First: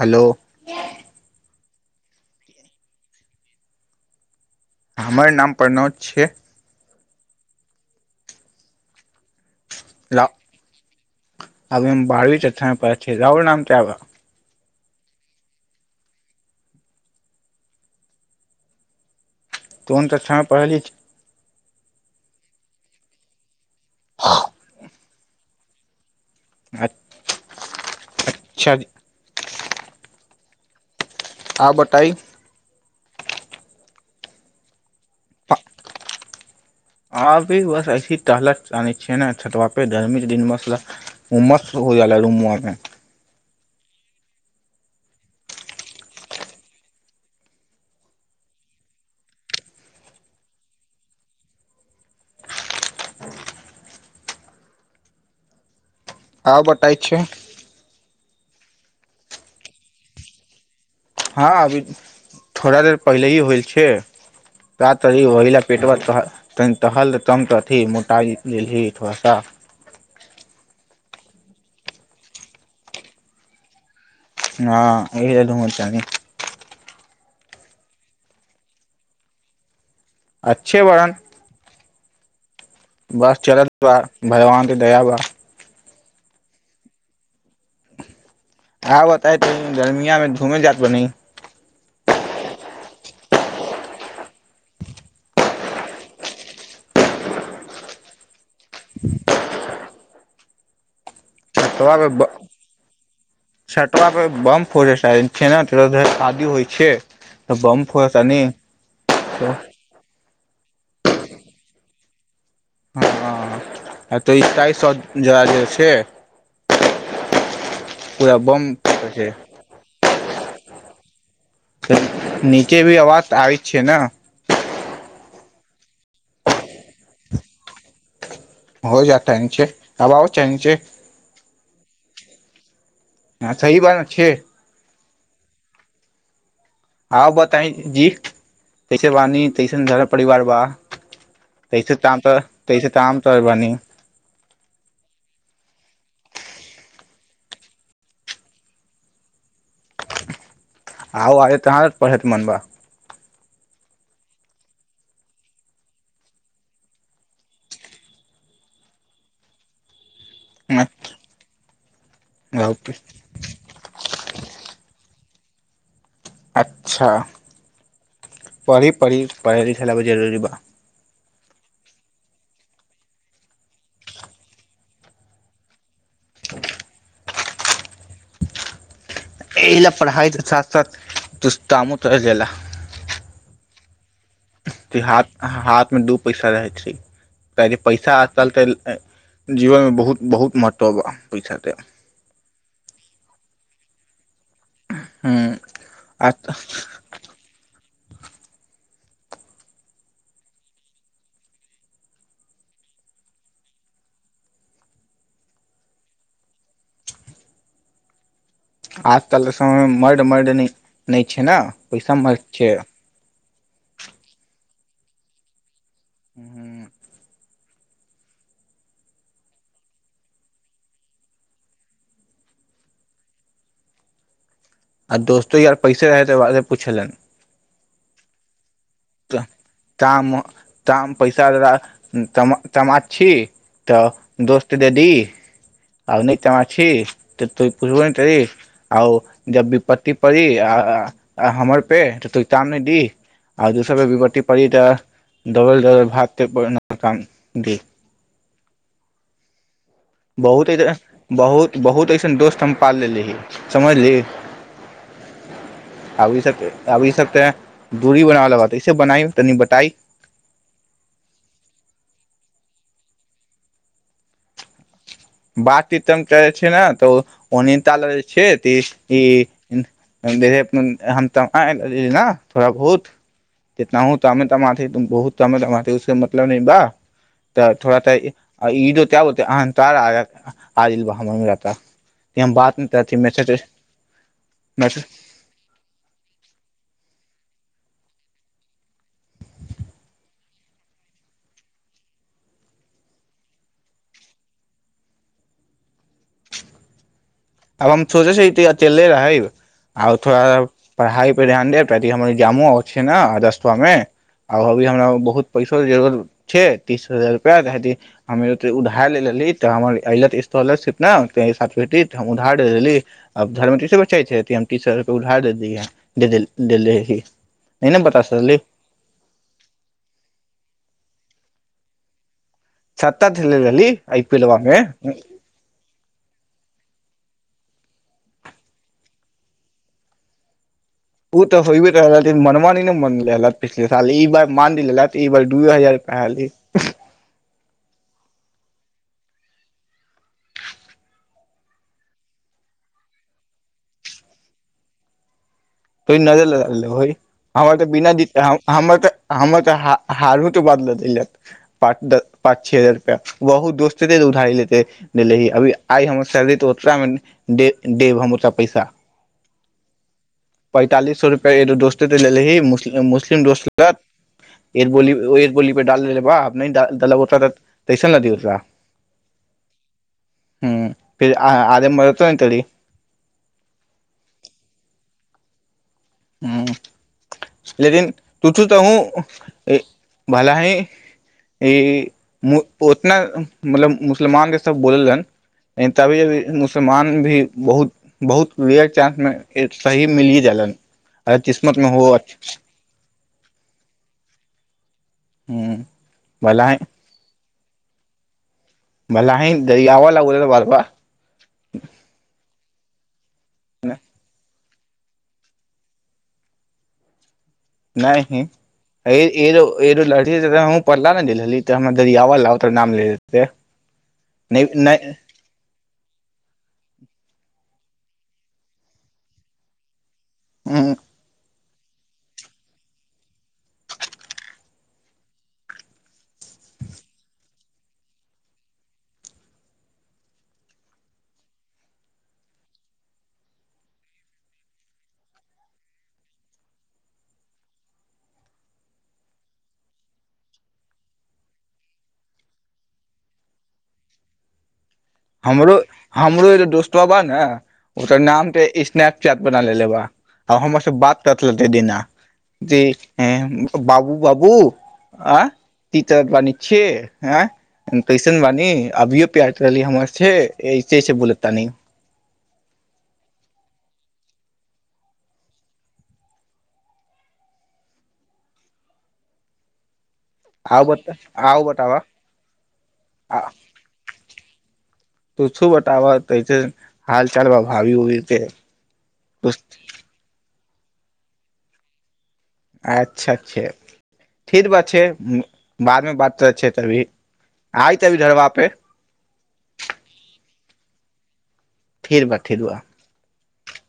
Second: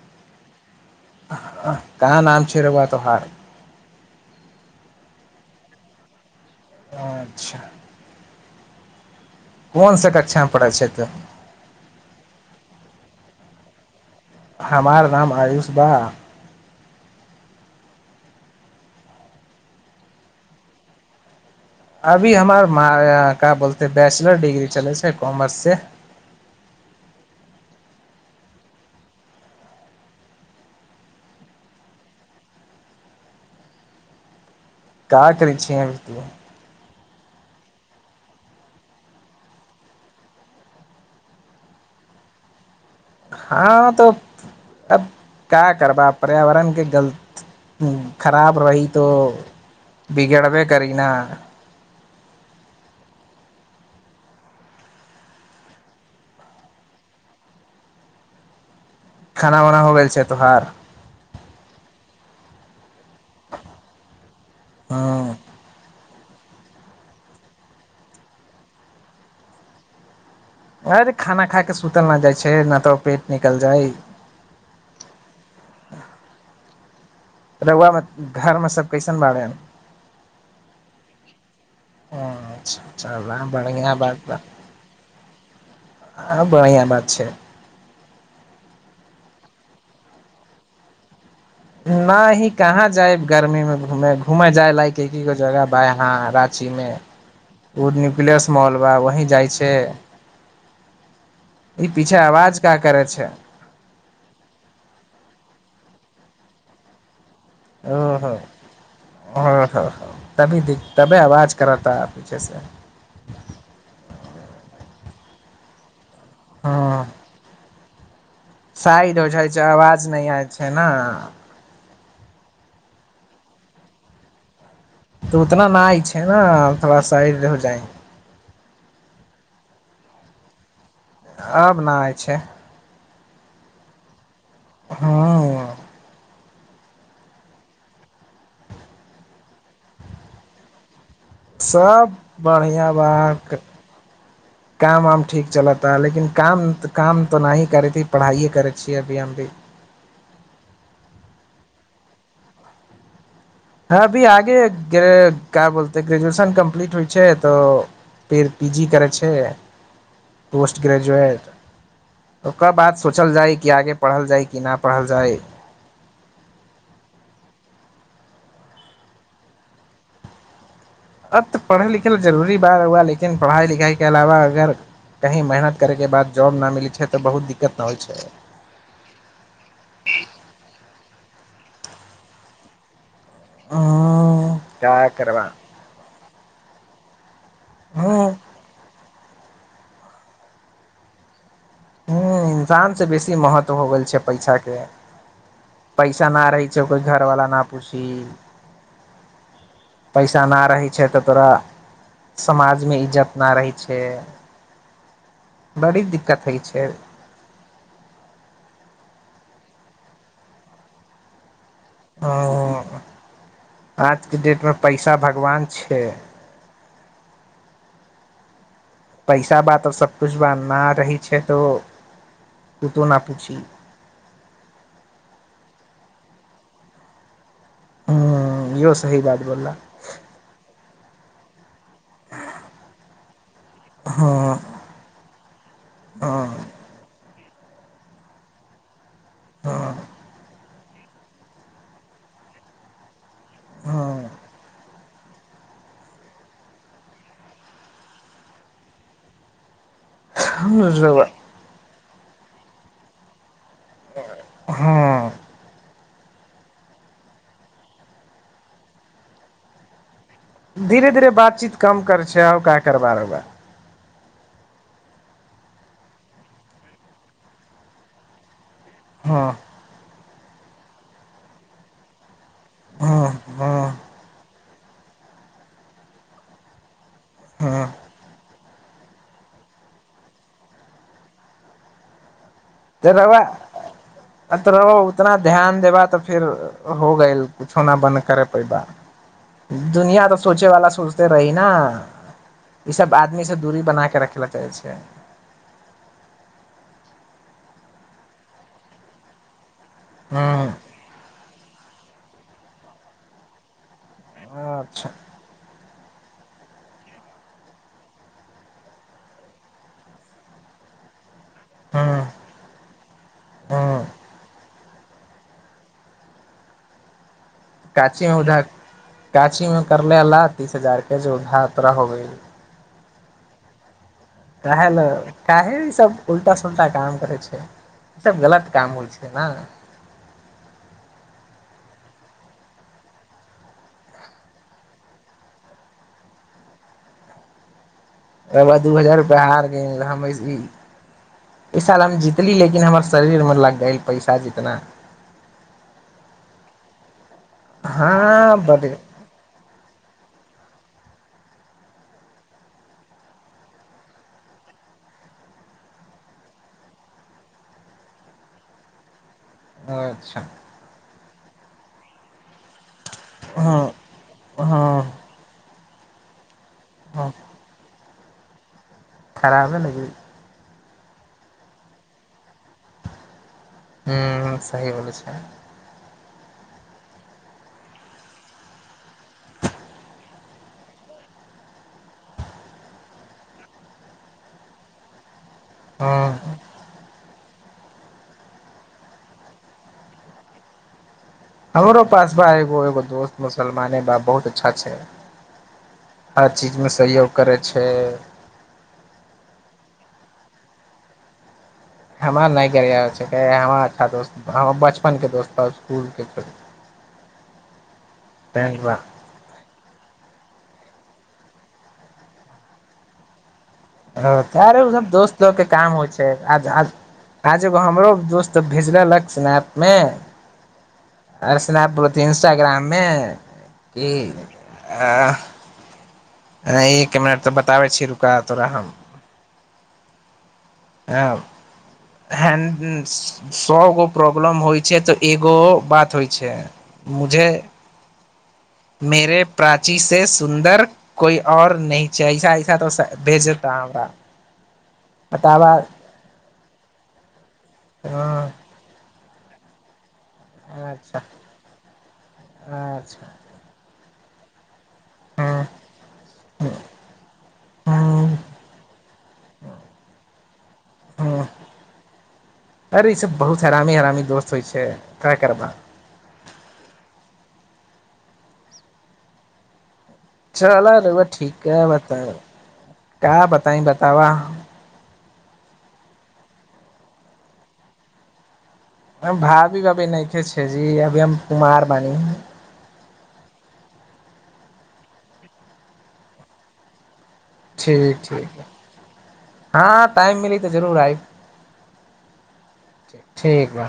Hello काँ नाम छै रौआ तोहार हमर नाम प्रनोद छै अच्छा कोन सा कक्षा मे पढ़ै छै तू अभी हम बारहवीं कक्षा मे पढ़ैय छियै राउर नाम क्या हुआ हमार नाम आयुष बा कोन कक्षा मे पढ़ैय छियै अभी हमार म का बोलत तऽ बैचलर डिग्री चलै छै कॉमर्ससे अच्छा जी आओर बताई का करै छै एम तू आ अभी बस ऐसी टहल जानै ने छट पे गर्मी दिन मे उमस हो जाएला रुम मे हँ तऽ अब क्या करबा पर्यावरणके गल खराब रही तो बिगड़बे करी न आओर बताय छै खाना वना हो गेल छै तो हार हँ अभी थोड़ा देर पहिले ही होइल छो त ती ह वहिला पेटवत टहल तनी मोटा गेलही थोड़ासा अरे खाना खा के सुतल न जाय छै न तऽ पेट निकल जाय हँ एहि तनी रहुआ घरमे सब कैसन बारे अच्छे बात अच्छा बा बस चल चलत बढ़िया बा भगवान के दया बा आँ बढ़िआ बात छै हँ बताय त गर्मिया मे घूम जातह नही कहाँ जाय गर्मीमे घूमय घूमय जाय लायक एक गो जगह बा हा राँची मे ओ न्यूक्लियस मॉल बा वही जाइ छै ई छतबा पीछे पर आवाज का करे छै छतबा पे बम फोरेस् छै ने शादि होइ छै तऽ बम ओ फोड़े ह तनी ह तो ह ती द ती आवाज कराता ह पीछे से हँ तऽ ईटाइ स जरा जे छै हँ पूरा बम साइडो फूटे हो जाय छै अवाज नहि आय छै ने नीचे भी अवाज आब छै ने तऽ उतना न इ छै ने थोड़ा साइड हो जाए हो जात छै आब आ छै छै आब ना आय छै हँ सह बात छै हँ आ बतइ जी तैस बणी तैसरा परिवार बा तैसे सब ताम त तैसे बढ़िआ बा ताम तर बानी काम वाम ठीक चलता लेकिन काम काम तऽ नहि ही करै छी पढ़ाइयए करै छियै अभी हम भी आउ आगे तहाँ पढ़ेके मनबा हँ अभी आगे क्या बोलते ग्रेजुएशन कम्प्लीट होइ छै तऽ फेर पी जी करै छै पोस्ट बा ग्रेजुएट ओकर बात सोचल जाय कि आगे पढ़ल जाय कि नहि पढ़ल जाय अच्छा पढ़ि पढ़ि पढ़ लिख लब जरूरी ब अब तऽ पढ़य लिखय जरूरी बात हुआ लेकिन पढ़ाइ लिखाइके अलावा अगर कहीँ मेहनत करयके बाद जॉब नहि मिलै छै तऽ बहुत दिक्कत नहि होइ छै तुस्ताम त जेल आ कि हाथ हाथ मे डूब पैसा रहैत छै क जे ह पैसा आल तऽ जीवन मे बहुत बहुत महत्व पैसाते ह इंसान से बेसी महत्व हो गेल छै पैसा के हूँ पैसा आ न रहे छै कोई घर वाला न पूी पैसा नहि रहै छै तऽ तोरा समाजमे इज्जत नहि रहै छ बड़ी दिक्कत होइ छै फेर आजकल समयमे मर्ड मर्द नहि छै ने पैसा मर छै हँ आज के डेट मे पैसा भगवान छै छ पैसा सभ किछु छै न, रहैत छै तऽ तू नहि पुछिहें। आ दोस्तो यार पैसे रहै तऽ बारसँ पुछलनि ह यहो त काम ताम पैसा दा मा तमा छी तऽ हँ दोस्त देदी आब नहि हँ तमा छी त तो पुछब ने ती आउ जब विपत्ति पड़ी आ अ हमर पे तऽ तु काम नहि दि आ जेसाबे विवरती पारिऽ दबल दबल भात त ब नड़ काम देि बहुत बहुत बहुत असन दोस्त हम पाल लेली समझली आब ई सभ सँ तऽ दूरी बना लिअ, ई बनाबि कऽ तनि बताउ। धीरे-धीरे बातचीत कम करैत छी आ कारोबारो क बात तीन करै छै, ने तऽ अनता ल छै। त ई हँ हम त ने थोड़ा बहुत हँ हँ जितना हु तऽ तमाथि तऽ बहुत तम-तमाथी, ओकर मतलब नहि बा। तऽ हँ थोड़ा त आ ईहो तऽ होइतै अहाँ तरह आ। आदिल बह मन रहा तऽ रहबा आ तऽ ओतबे ध्यान देबा, तऽ फेर भऽ जाएत। किछु नहि, की करब? दुनिया तऽ सोचै वाला सोचैत रहत। ई सभ आदमी सँ दूरी बना कऽ राखि लेबाक चाही। अब हम सोचे छै च ले रहै आ थोड़ा ह पढ़ाई पर ध्यान दे पड़त हम जामो अ छै, ने रजटमे आब अभी हमरा अच्छा बहुत पैसो जरत छै तीस हजार रुपआ हम उधार लेल रहली तऽ हमर अले त स्कॉलरशिप ने तें साथ ह भेटित हम उधार लेलहुँ, आब धर्म ह तऽ ई चाहैत अछि। सरके उला दे दी हैी काछी मे उधर काछी मे करले ला तीस हजार के जे उधार खतरा हो गेलै सत दिलल कह ल काह सब उलटा सुलटा काम करै छै ई सब गलत काम होइ छै ने ओ तऽ होे रहल लेकिन मनमानी नहि मन पिछले साल ई बार मान लेलत ई बार दूए हजार रुपा हली ओकराद दू हजार रुपैआ हारि गेल हम अस एहि साल हम जीतली लेकिन हमर शरीरमे लागि गेल पैसा जितना कोई नजर लगा देने होय हमर तऽ बिना द हँ बड हमर तऽ हमर तऽ हारउ बाद दल जात पाँच द पाँच छओ हजार रुपआ वहु दोस्तेे उधारी लेेे अभी आइ हमर सैलरी त ओत मे दे देब हम ओरा पैसा हँ अच्छा पैंतालि सए रुपआ एो्तेऽ दोस्त सँ लेलेही मु मुस्लिम दोस्त कें हँ साथ एग बोली हँ एग बोली डाल देले बाप नहि डालब होता हेय चल न देियौ तोरा खाराबे न गेल हुँ फेर आरे मरत ने तरी हुँ सही बोलै छै हुँ लेकिन तूछु तऽ हू भला ही ई उतना मतलब मुसलमान के सब बोललन ह तभी अभी मुसलमान भी बहुत बहुत रेयर चान्समे सही मिलिय जालन अगर किस्मत मे हमरो हो पास भा एगो एगो दोस्त मुसलमाने बा बहुत अच्छा छै हुँ हर चीज भलाहिं मे सहयोग करै छै भलाहिं गरियाब ओ अलग बातबा भ नहि गरियाब छै कहैय हमार अच्छा दोस्तबा हँ बचपनके दोस्ता इसकुलके नहि ऐ ऐ ऐलोग लरहि हमहूँ पला ने दल तऽ हमरा गरीयाब ल तऽ नाम ले लतै हँ ट तार सब दोस्त के काम होइ छै आ आ आज एगो हमरो दोस्त भेजलक स्नैपमे हँ आर सनप इन्स्टाग्राममे कि एक मिनट तऽ बताबै छी रुका तोरा हम हँ सौ गो प्रॉब्लम होइ छै तऽ एगो बात होइ छै मुझे मेेरे प्राची से सुन्दर कोइ आओर न छैऐसा ऐसा तऽ भेजता हमरा बताबा हमरो हमरो दोस्तो बाबा ने ओकर हँ नामे स्नप चाट बनालै बा आ हमर से अच्छा बात करत रहते देना जे अच्छा बाबू बाबू अ हँ ती बानी छिय ए कैसन हँ बानी अभियो प्यारट रहली हमर सस बोल हँ तानी यारामी दोस्त होइ छै काय करब आउ बता चलर आउ ठीक ह बताब बता क बताई बतावा तू सु बताब तै हाल चाल ब भावी ओी छै भावी भभी नहि खे छै जी अभी हम कुमार बानी है अच्छा अच्छा ठर बात छै बादमे बात करै छै तभी आइ ठीक तभी घरबा ठीक पे हँ टाइम मिली तऽ जरूर आइ फर बा रोा ठीक ब